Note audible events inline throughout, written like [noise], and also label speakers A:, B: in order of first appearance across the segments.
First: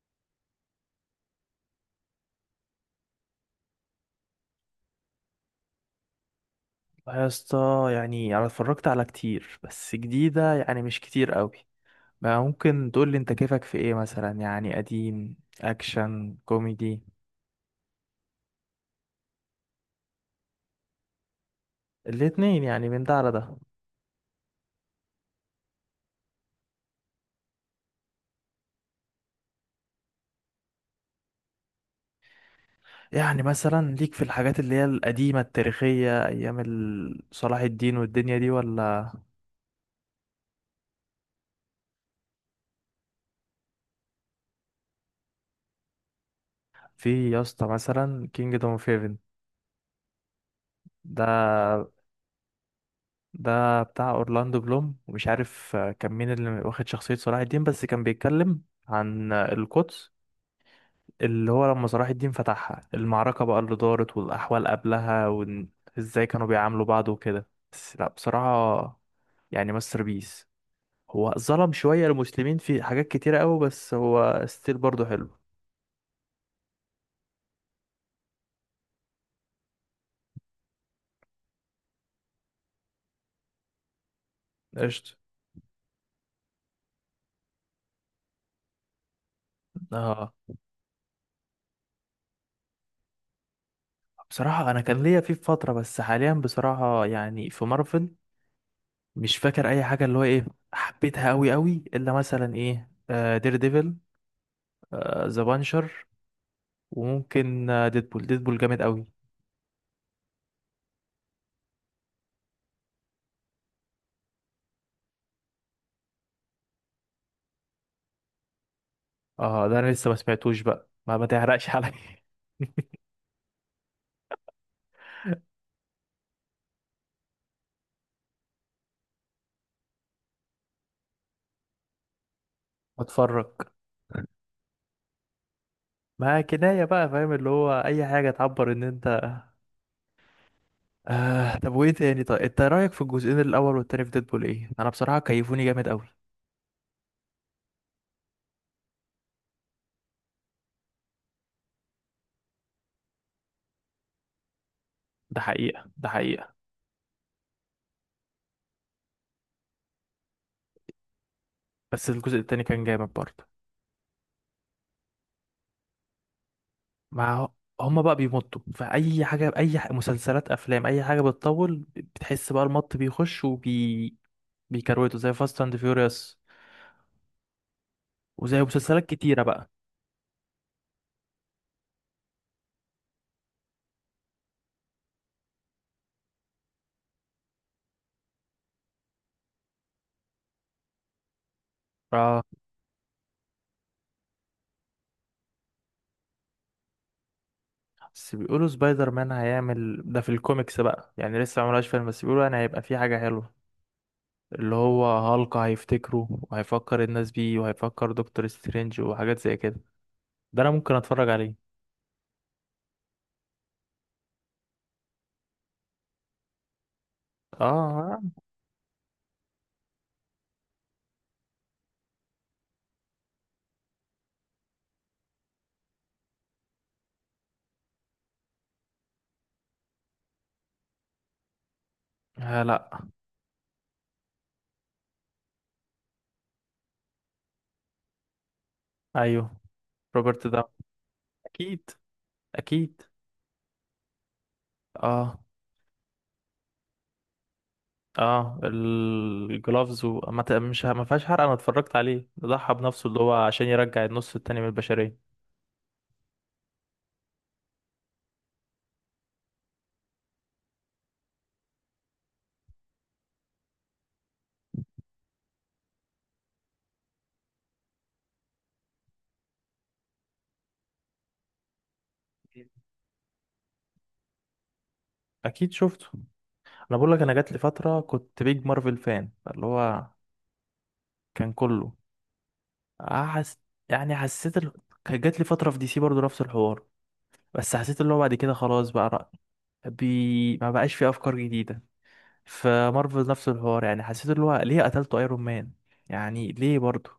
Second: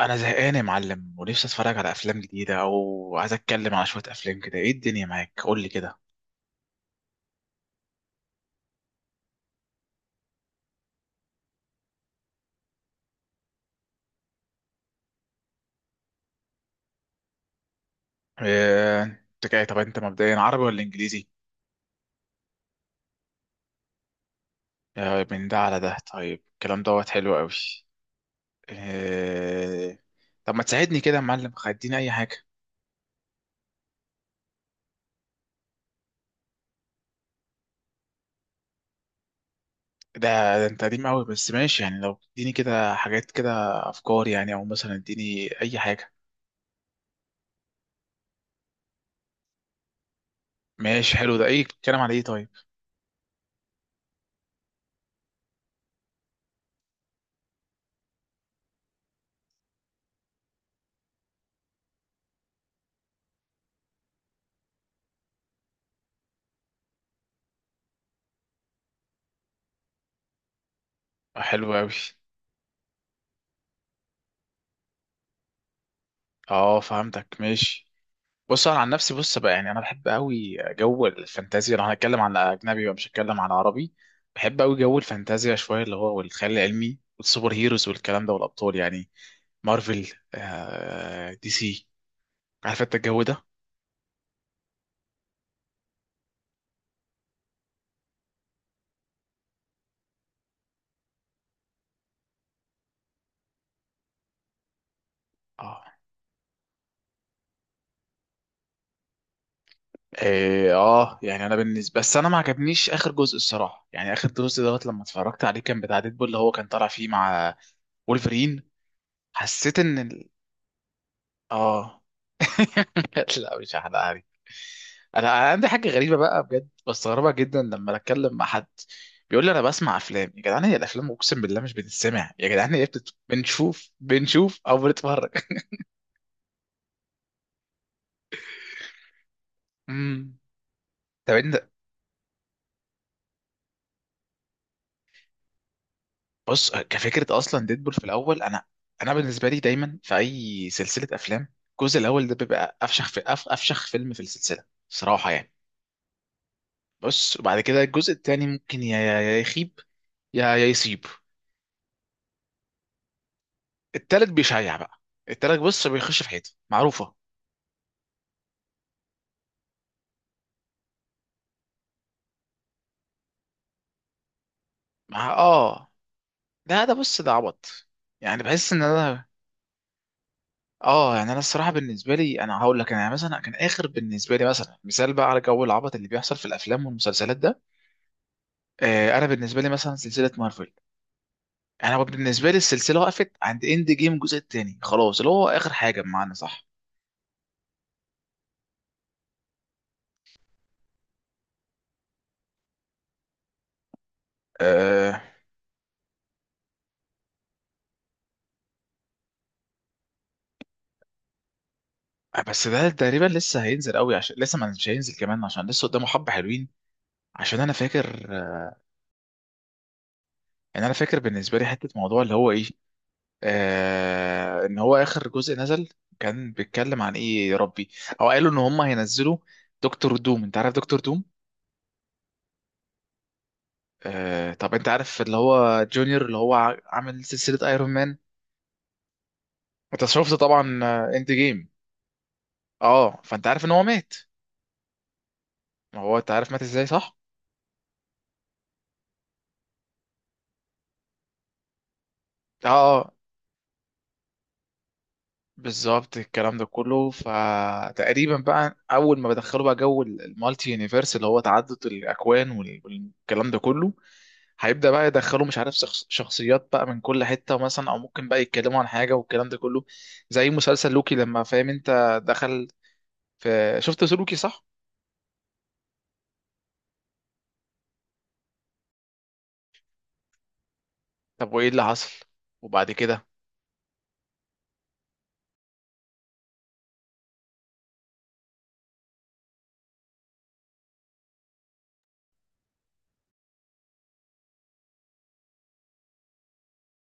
A: انا زهقان يا معلم ونفسي اتفرج على افلام جديده او عايز اتكلم على شويه افلام كده. ايه الدنيا معاك؟ قول لي كده.
B: يا اسطى، يعني انا اتفرجت على كتير بس جديدة يعني مش كتير قوي. ما ممكن تقول لي انت كيفك في ايه، مثلا يعني قديم، اكشن، كوميدي؟
A: إيه، انت جاي؟ طب انت مبدئيا عربي ولا انجليزي؟
B: الاتنين، يعني من ده على ده.
A: آه، من ده على ده. طيب الكلام دوت حلو قوي. إيه... طب ما تساعدني كده يا معلم، خديني اي حاجه.
B: يعني مثلا ليك في الحاجات اللي هي القديمة التاريخية ايام صلاح الدين والدنيا دي ولا؟
A: ده, ده انت قديم قوي، بس ماشي. يعني لو اديني كده حاجات كده، افكار يعني، او مثلا اديني اي حاجه.
B: في يا اسطى، مثلا كينجدوم اوف هيفن.
A: ماشي حلو، ده ايه
B: ده
A: بتتكلم على ايه طيب؟
B: ده بتاع اورلاندو بلوم ومش عارف كان مين اللي واخد شخصية صلاح الدين، بس كان بيتكلم عن القدس، اللي هو لما صلاح الدين فتحها، المعركة بقى اللي دارت والأحوال قبلها وإزاي كانوا بيعاملوا بعض وكده. بس لأ، بصراحة يعني ماستر بيس. هو
A: آه، حلو
B: ظلم
A: قوي.
B: شوية المسلمين في حاجات كتيرة أوي، بس هو ستيل برضه حلو.
A: اه فهمتك ماشي. بص انا عن نفسي، بص بقى، يعني انا بحب قوي جو الفانتازيا. لو هنتكلم عن اجنبي بقى مش هتكلم عن عربي. بحب قوي جو
B: قشطة.
A: الفانتازيا شويه، اللي هو والخيال العلمي والسوبر هيروز والكلام ده والابطال يعني. مارفل،
B: اه،
A: آه دي سي، عارف انت الجو ده.
B: بصراحة أنا كان ليا فيه في فترة، بس حاليا بصراحة يعني في مارفل مش فاكر أي حاجة اللي هو إيه حبيتها أوي أوي، إلا مثلا إيه، دير ديفل، ذا
A: اه
B: بانشر، وممكن ديدبول. ديدبول جامد أوي.
A: اه يعني انا بالنسبه، بس انا ما عجبنيش اخر جزء الصراحه. يعني اخر جزء دوت لما اتفرجت عليه كان بتاع ديدبول، اللي هو كان طالع فيه مع وولفرين.
B: اه،
A: حسيت
B: ده انا
A: ان
B: لسه ما سمعتوش بقى، ما ما تحرقش عليا.
A: اه. [laughs] لا مش هحرقها لك. انا عندي حاجه غريبه بقى بجد، بستغربها جدا لما اتكلم مع حد، بيقول لي انا بسمع افلام يا جدعان. هي الافلام اقسم بالله مش بتتسمع يا جدعان، هي
B: [laughs] اتفرج.
A: بنشوف او بنتفرج.
B: ما كناية بقى، فاهم اللي هو اي حاجة تعبر ان انت.
A: [laughs] امم طب انت
B: طب وايه تاني؟ طيب انت رأيك في الجزئين الاول والتاني في ديدبول ايه؟ انا بصراحة كيفوني جامد قوي.
A: بص، كفكره اصلا ديدبول في الاول، انا بالنسبه لي دايما في اي سلسله افلام، الجزء الاول ده بيبقى افشخ فيلم في السلسله صراحه
B: ده
A: يعني.
B: حقيقة، ده حقيقة.
A: بص وبعد كده الجزء التاني ممكن يا يخيب يا يصيب.
B: بس الجزء التاني كان جامد برضه.
A: التالت بيشيع بقى. التالت بص بيخش في حيط معروفة.
B: مع هما بقى بيمطوا فأي حاجة، أي مسلسلات، أفلام، أي حاجة بتطول بتحس بقى المط بيخش وبي بيكروته،
A: مع
B: زي فاست أند
A: اه،
B: فيوريوس
A: ده بص ده عبط. يعني
B: وزي
A: بحس ان
B: مسلسلات
A: انا
B: كتيرة بقى.
A: اه. يعني انا الصراحة بالنسبة لي، انا هقول لك، انا يعني مثلا كان اخر بالنسبة لي، مثلا مثال بقى على جو العبط اللي بيحصل في الافلام والمسلسلات ده، آه انا بالنسبة لي مثلا سلسلة مارفل، انا
B: آه.
A: بالنسبة لي السلسلة وقفت عند اند جيم الجزء التاني خلاص، اللي هو اخر حاجة بمعنى صح.
B: بس بيقولوا سبايدر مان هيعمل ده في الكوميكس بقى، يعني لسه ما عملهاش فيلم، بس بيقولوا يعني هيبقى في حاجة حلوة اللي هو
A: آه،
B: هالك هيفتكره وهيفكر الناس بيه وهيفكر دكتور سترينج وحاجات زي كده. ده انا ممكن اتفرج عليه.
A: بس ده تقريبا لسه هينزل قوي عشان لسه ما مش هينزل كمان، عشان لسه قدامه حبة حلوين. عشان انا
B: اه.
A: فاكر، يعني انا فاكر بالنسبه لي حته موضوع اللي هو ايه، آه ان هو اخر جزء نزل كان بيتكلم عن ايه يا ربي، او قالوا ان هم هينزلوا دكتور دوم. انت عارف دكتور دوم؟
B: آه، لا.
A: آه طب انت عارف اللي هو جونيور، اللي هو عامل سلسله ايرون مان،
B: ايوه،
A: انت شفت
B: روبرت ده.
A: طبعا آه، اند جيم.
B: اكيد، اكيد.
A: اه فانت عارف ان هو مات.
B: اه،
A: ما هو انت عارف مات ازاي صح؟
B: اه الجلافز، وما ت- مش ه- ما فيهاش حرق، انا اتفرجت عليه. ده
A: اه
B: ضحى بنفسه
A: آه،
B: اللي هو عشان يرجع النص التاني من البشرية.
A: بالظبط الكلام ده كله. فتقريبا بقى اول ما بدخلوا بقى جو المالتي يونيفرس، اللي هو تعدد الاكوان والكلام ده كله، هيبدأ بقى يدخلوا، مش عارف شخصيات بقى من كل حتة مثلا، أو ممكن بقى يتكلموا عن حاجة والكلام ده كله. زي مسلسل لوكي لما فاهم أنت دخل في، شفت لوكي صح؟
B: اكيد شفته. انا بقول لك، انا جات لي فتره كنت بيج مارفل فان، اللي هو
A: طب
B: كان
A: وإيه اللي
B: كله
A: حصل؟ وبعد كده
B: أحس... يعني حسيت كان جات لي فترة في دي سي برضو نفس الحوار، بس حسيت اللي هو بعد كده خلاص بقى ما بقاش في أفكار جديدة. فمارفل نفس الحوار، يعني حسيت اللي هو ليه قتلته ايرون مان؟ يعني ليه برضو؟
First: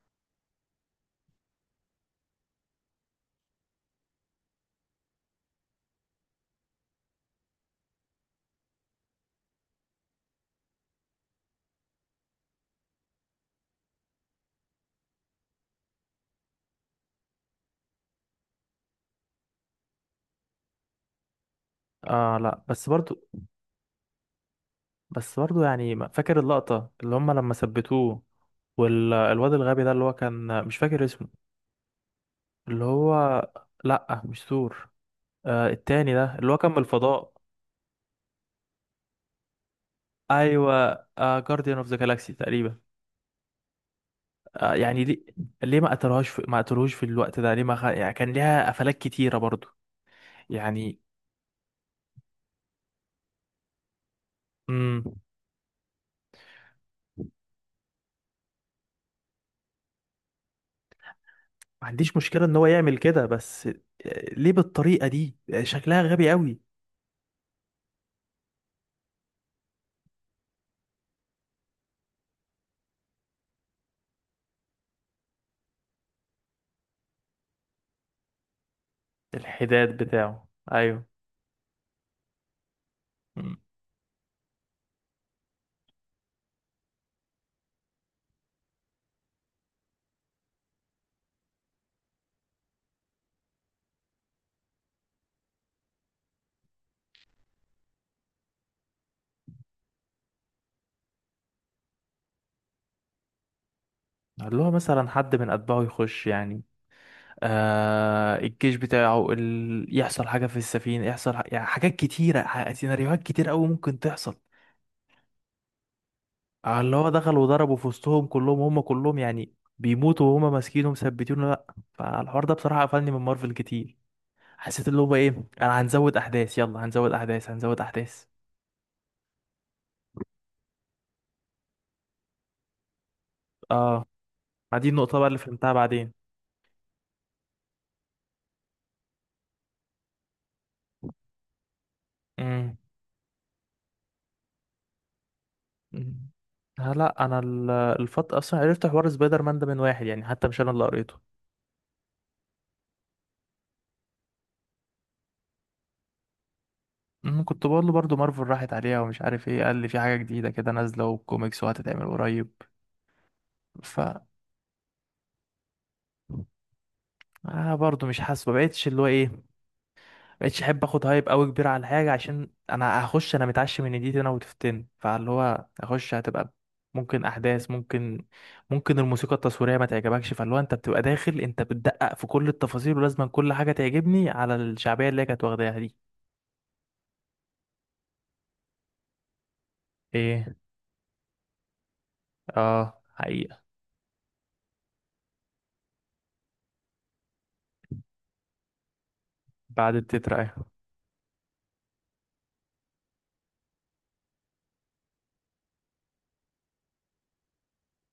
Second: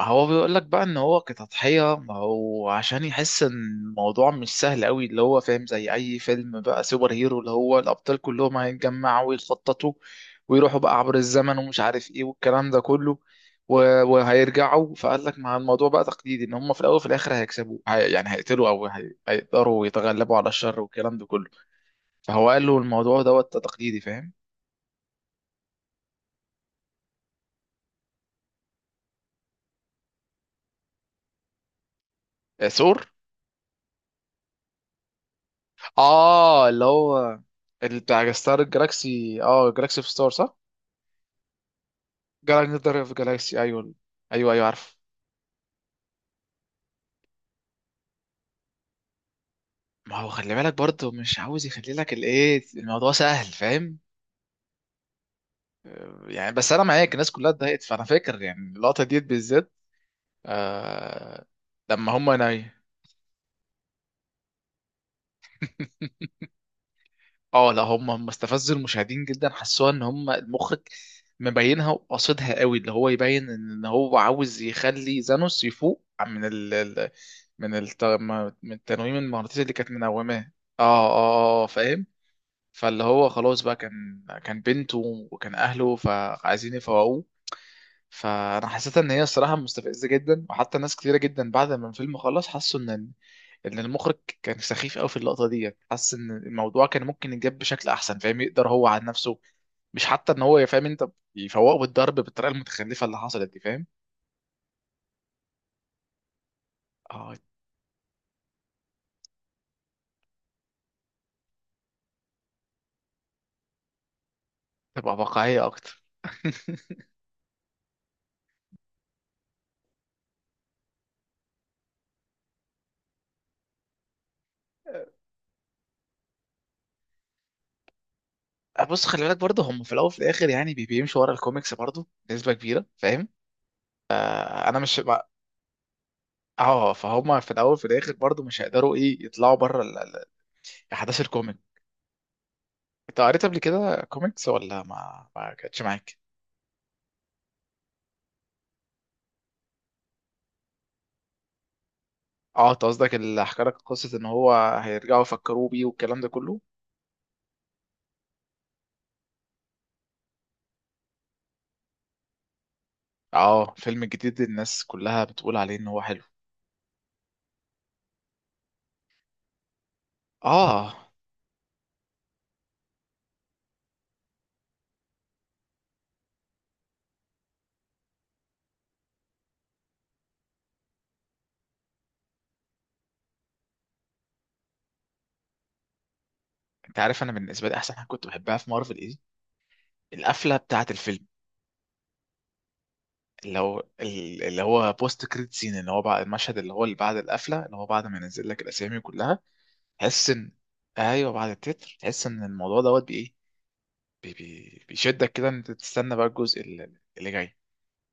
A: هو بيقول لك بقى ان هو كتضحية، ما هو عشان يحس ان الموضوع مش سهل قوي اللي هو فاهم، زي اي فيلم بقى سوبر هيرو اللي هو الابطال كلهم هيتجمعوا ويخططوا ويروحوا بقى عبر الزمن ومش عارف ايه والكلام ده كله، وهيرجعوا. فقال لك مع الموضوع بقى تقليدي ان هم في الاول وفي الاخر هيكسبوا، هي يعني هيقتلوا او هيقدروا يتغلبوا على الشر والكلام ده كله.
B: اه
A: فهو
B: لا،
A: قال له
B: بس
A: الموضوع
B: برضو،
A: دوت تقليدي فاهم.
B: بس برضو يعني فاكر اللقطة اللي هم لما ثبتوه والواد الغبي ده اللي هو كان مش فاكر اسمه
A: آه،
B: اللي
A: ثور.
B: هو؟ لا، مش ثور، آه التاني ده اللي هو
A: اه
B: كان من
A: اللي
B: الفضاء.
A: هو، اللي بتاع ستار الجلاكسي. اه جلاكسي في ستار صح؟
B: ايوه. آه جارديان اوف ذا جالاكسي تقريبا.
A: جالكسي جالاكسي، ايوه ايوه ايوه
B: آه،
A: عارف.
B: يعني ليه؟ ليه ما ما قتلوهوش في الوقت ده؟ ليه ما خ... يعني كان ليها قفلات كتيرة برضو،
A: ما هو خلي بالك
B: يعني.
A: برضه مش عاوز يخلي لك الايه الموضوع سهل فاهم.
B: امم
A: آه، يعني بس انا معاك، الناس كلها اتضايقت، فانا فاكر يعني اللقطه ديت بالذات. آه
B: ما
A: لما
B: عنديش
A: هم
B: مشكلة ان هو
A: ناي.
B: يعمل كده، بس آه، ليه بالطريقة دي؟ آه، شكلها
A: [laughs]
B: غبي قوي.
A: اه لا، هم استفزوا المشاهدين جدا. حسوها ان هم المخرج مبينها وقاصدها قوي، اللي هو يبين ان هو عاوز يخلي زانوس يفوق من من الت... من التنويم المغناطيسي اللي كانت
B: الحداد بتاعه،
A: منوماه. اه
B: ايوه.
A: اه آه، فاهم. فاللي هو
B: مم.
A: خلاص بقى، كان بنته، وكان اهله فعايزين يفوقوه. فانا حسيت ان هي الصراحه مستفزه جدا، وحتى ناس كتيره جدا بعد ما الفيلم خلص حسوا ان ان المخرج كان سخيف قوي في اللقطه دي. حس ان الموضوع كان ممكن يتجاب بشكل احسن فاهم. يقدر هو عن نفسه، مش حتى ان هو فاهم انت، يفوقه بالضرب بالطريقه المتخلفه اللي حصلت دي فاهم.
B: اللي هو مثلا حد من اتباعه يخش، يعني
A: اه
B: آه الجيش بتاعه يحصل حاجة في السفينة، يعني حاجات كتيرة سيناريوهات كتير قوي ممكن تحصل
A: تبقى واقعيه اكتر.
B: على اللي هو دخل وضربوا في وسطهم كلهم، هم كلهم يعني بيموتوا وهم ماسكينه مثبتينه. لا. فالحوار ده بصراحة قفلني من مارفل كتير. حسيت اللي هو
A: [laughs]
B: ايه، انا هنزود احداث، يلا هنزود احداث، هنزود احداث.
A: بص خلي بالك برضه هم في الاول وفي الاخر يعني بيمشوا ورا الكوميكس برضه نسبه كبيره فاهم.
B: اه،
A: آه،
B: ما
A: انا
B: دي
A: مش
B: النقطة بقى اللي فهمتها بعدين.
A: اه فهم. في الاول في الاخر برضو مش هيقدروا ايه يطلعوا بره احداث الكوميك.
B: امم
A: انت قريت قبل كده كوميكس ولا ما كانتش معاك؟
B: أمم. آه لا، انا الفت اصلا عرفت حوار سبايدر مان ده من واحد، يعني حتى مش انا اللي قريته.
A: اه انت قصدك اللي حكى لك قصه ان هو هيرجعوا يفكروا بيه والكلام ده كله.
B: أمم، كنت بقول له برضه مارفل راحت عليها ومش عارف ايه، قال لي في حاجة جديدة كده نازلة وكوميكس وهتتعمل قريب.
A: اه
B: ف
A: فيلم جديد الناس كلها بتقول عليه ان هو حلو.
B: آه، برضه مش حاسس، ما بقتش اللي هو ايه، مبقتش احب
A: اه
B: اخد هايب قوي كبير على حاجه، عشان انا هخش انا متعشم ان دي انا وتفتن، فاللي هو اخش هتبقى ممكن احداث، ممكن ممكن الموسيقى التصويريه ما تعجبكش، فاللي هو انت بتبقى داخل انت بتدقق في كل التفاصيل ولازم كل حاجه تعجبني على الشعبيه اللي هي كانت واخداها دي.
A: انت عارف انا بالنسبه لي احسن حاجه كنت بحبها في مارفل ايه؟ القفله
B: ايه؟
A: بتاعه الفيلم.
B: اه
A: اللي
B: حقيقه.
A: هو، اللي هو بوست كريد سين، اللي هو بعد المشهد اللي هو اللي بعد القفله، اللي هو بعد ما ينزل لك الاسامي كلها،
B: بعد
A: تحس
B: التتر،
A: ان،
B: ايوه.
A: ايوه بعد التتر تحس ان الموضوع دوت بايه. بي بي بيشدك كده ان انت تستنى بقى الجزء اللي جاي.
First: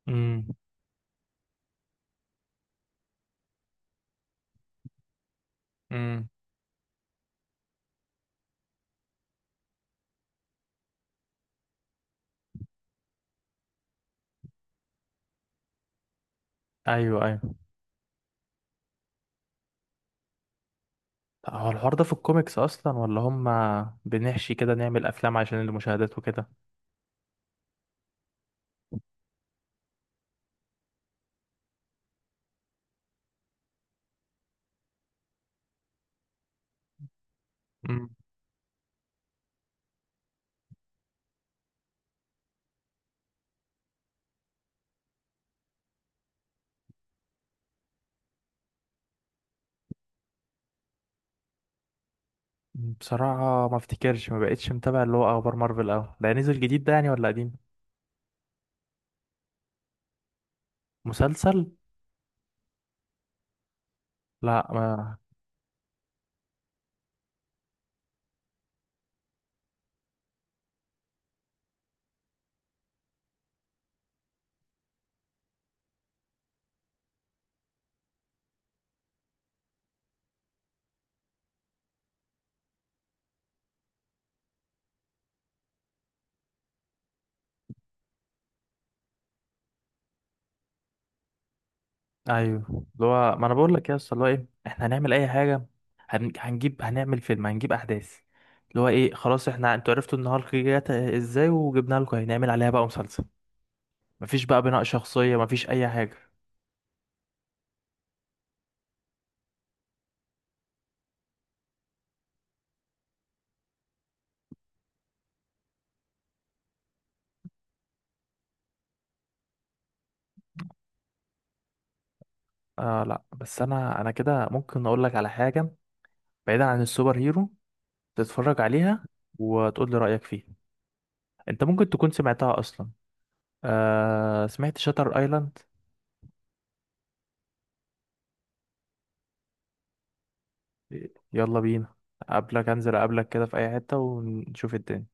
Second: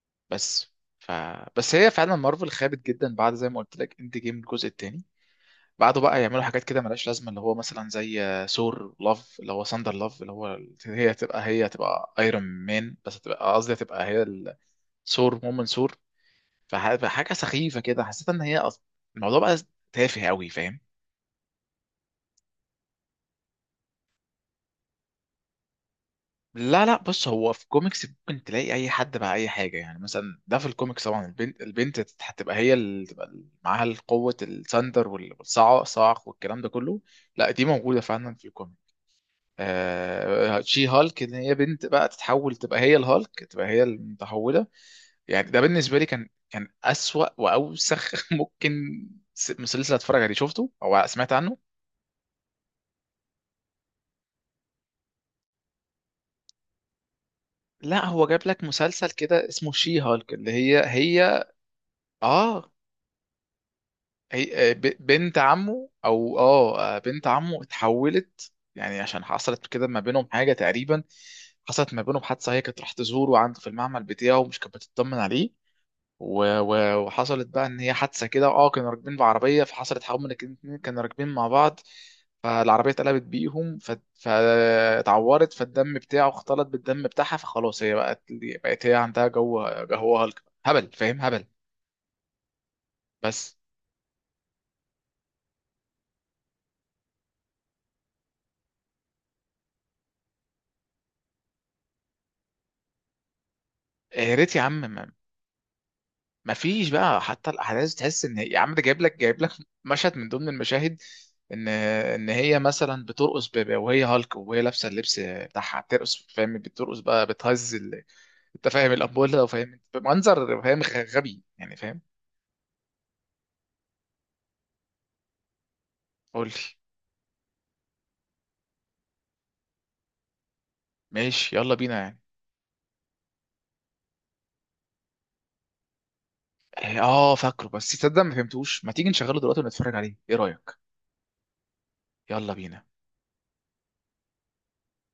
B: امم
A: بس ف بس هي فعلا مارفل خابت جدا بعد زي ما قلت لك اند جيم الجزء التاني. بعده بقى
B: امم.
A: يعملوا حاجات كده ملهاش لازمه، اللي هو مثلا زي ثور لاف، اللي هو ساندر لاف، اللي هو هي تبقى، هي تبقى ايرون مان، بس تبقى قصدي تبقى هي ثور، مومن ثور.
B: ايوه،
A: فحاجه
B: ايوه.
A: سخيفه كده، حسيت ان هي الموضوع بقى تافه قوي فاهم.
B: طب هو الحوار ده في الكوميكس اصلا، ولا هم بنحشي كده نعمل افلام عشان المشاهدات وكده؟
A: لا بص، هو في كوميكس ممكن تلاقي اي حد مع اي حاجه، يعني مثلا ده في الكوميكس طبعا. البنت، البنت هتبقى هي اللي تبقى معاها القوه، الثاندر والصاعق والكلام ده كله. لا دي موجوده فعلا في الكوميك. آه شي هالك، ان هي بنت بقى تتحول تبقى هي الهالك، تبقى هي المتحوله. يعني ده بالنسبه لي كان اسوأ واوسخ [laughs] ممكن مسلسل اتفرج عليه. شفته او سمعت عنه؟
B: بصراحة ما افتكرش، ما بقتش متابع اللي هو اخبار مارفل اوي. ده نزل جديد ده يعني ولا قديم؟
A: لا هو جاب لك مسلسل كده اسمه شي هالك، اللي هي هي
B: مسلسل؟
A: اه
B: لا.
A: هي آه،
B: ما
A: بنت عمه، او اه آه، بنت عمه اتحولت يعني عشان حصلت كده ما بينهم حاجه تقريبا. حصلت ما بينهم حادثه، هي كانت راح تزوره عنده في المعمل بتاعه ومش كانت بتطمن عليه، وحصلت بقى ان هي حادثه كده اه. كانوا راكبين بعربيه، فحصلت حوالي الاتنين كانوا راكبين مع بعض، فالعربيه اتقلبت بيهم، فاتعورت، فالدم بتاعه اختلط بالدم بتاعها، فخلاص هي بقت هي عندها جو، هو هبل فاهم، هبل.
B: ايوه، اللي هو ما انا
A: بس
B: بقول لك يا اسطى اللي هو ايه، احنا هنعمل اي حاجة، هنجيب، هنعمل فيلم، هنجيب احداث اللي هو ايه. خلاص احنا، انتوا عرفتوا ان هالك جت ازاي، وجبنا لكم، هنعمل عليها بقى مسلسل.
A: آه، يا
B: مفيش
A: ريت يا
B: بقى بناء
A: عم.
B: شخصية، مفيش اي حاجة.
A: مفيش بقى حتى الاحداث، تحس ان يا عم ده جايب لك مشهد من ضمن المشاهد ان ان هي مثلا بترقص، وهي هالك وهي لابسه اللبس بتاعها بترقص فاهم. بترقص بقى بتهز انت فاهم الابوله، وفاهم بمنظر فاهم غبي يعني فاهم.
B: آه لا، بس انا انا كده ممكن اقول لك على حاجة
A: قول
B: بعيدا
A: لي.
B: عن السوبر هيرو، تتفرج عليها وتقول لي رأيك فيها.
A: ماشي
B: انت
A: يلا
B: ممكن
A: بينا
B: تكون
A: يعني.
B: سمعتها اصلا. آه، سمعت شاتر ايلاند؟
A: إيه، اه فاكره، بس تصدق ما فهمتوش. ما تيجي نشغله دلوقتي ونتفرج عليه ايه رايك؟
B: يلا بينا.
A: يلا
B: قبلك،
A: بينا.
B: انزل قبلك كده في اي حتة ونشوف الدنيا.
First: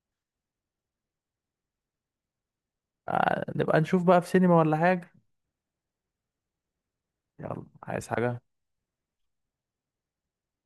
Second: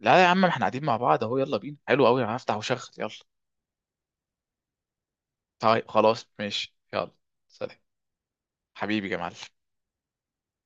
A: لا يا عم، احنا قاعدين مع بعض اهو، يلا بينا حلو قوي. انا هفتح وشغل يلا.
B: آه، نبقى نشوف بقى في سينما ولا حاجة؟
A: طيب خلاص ماشي يلا.
B: يلا،
A: سلام.
B: عايز حاجة؟
A: حبيبي يا معلم.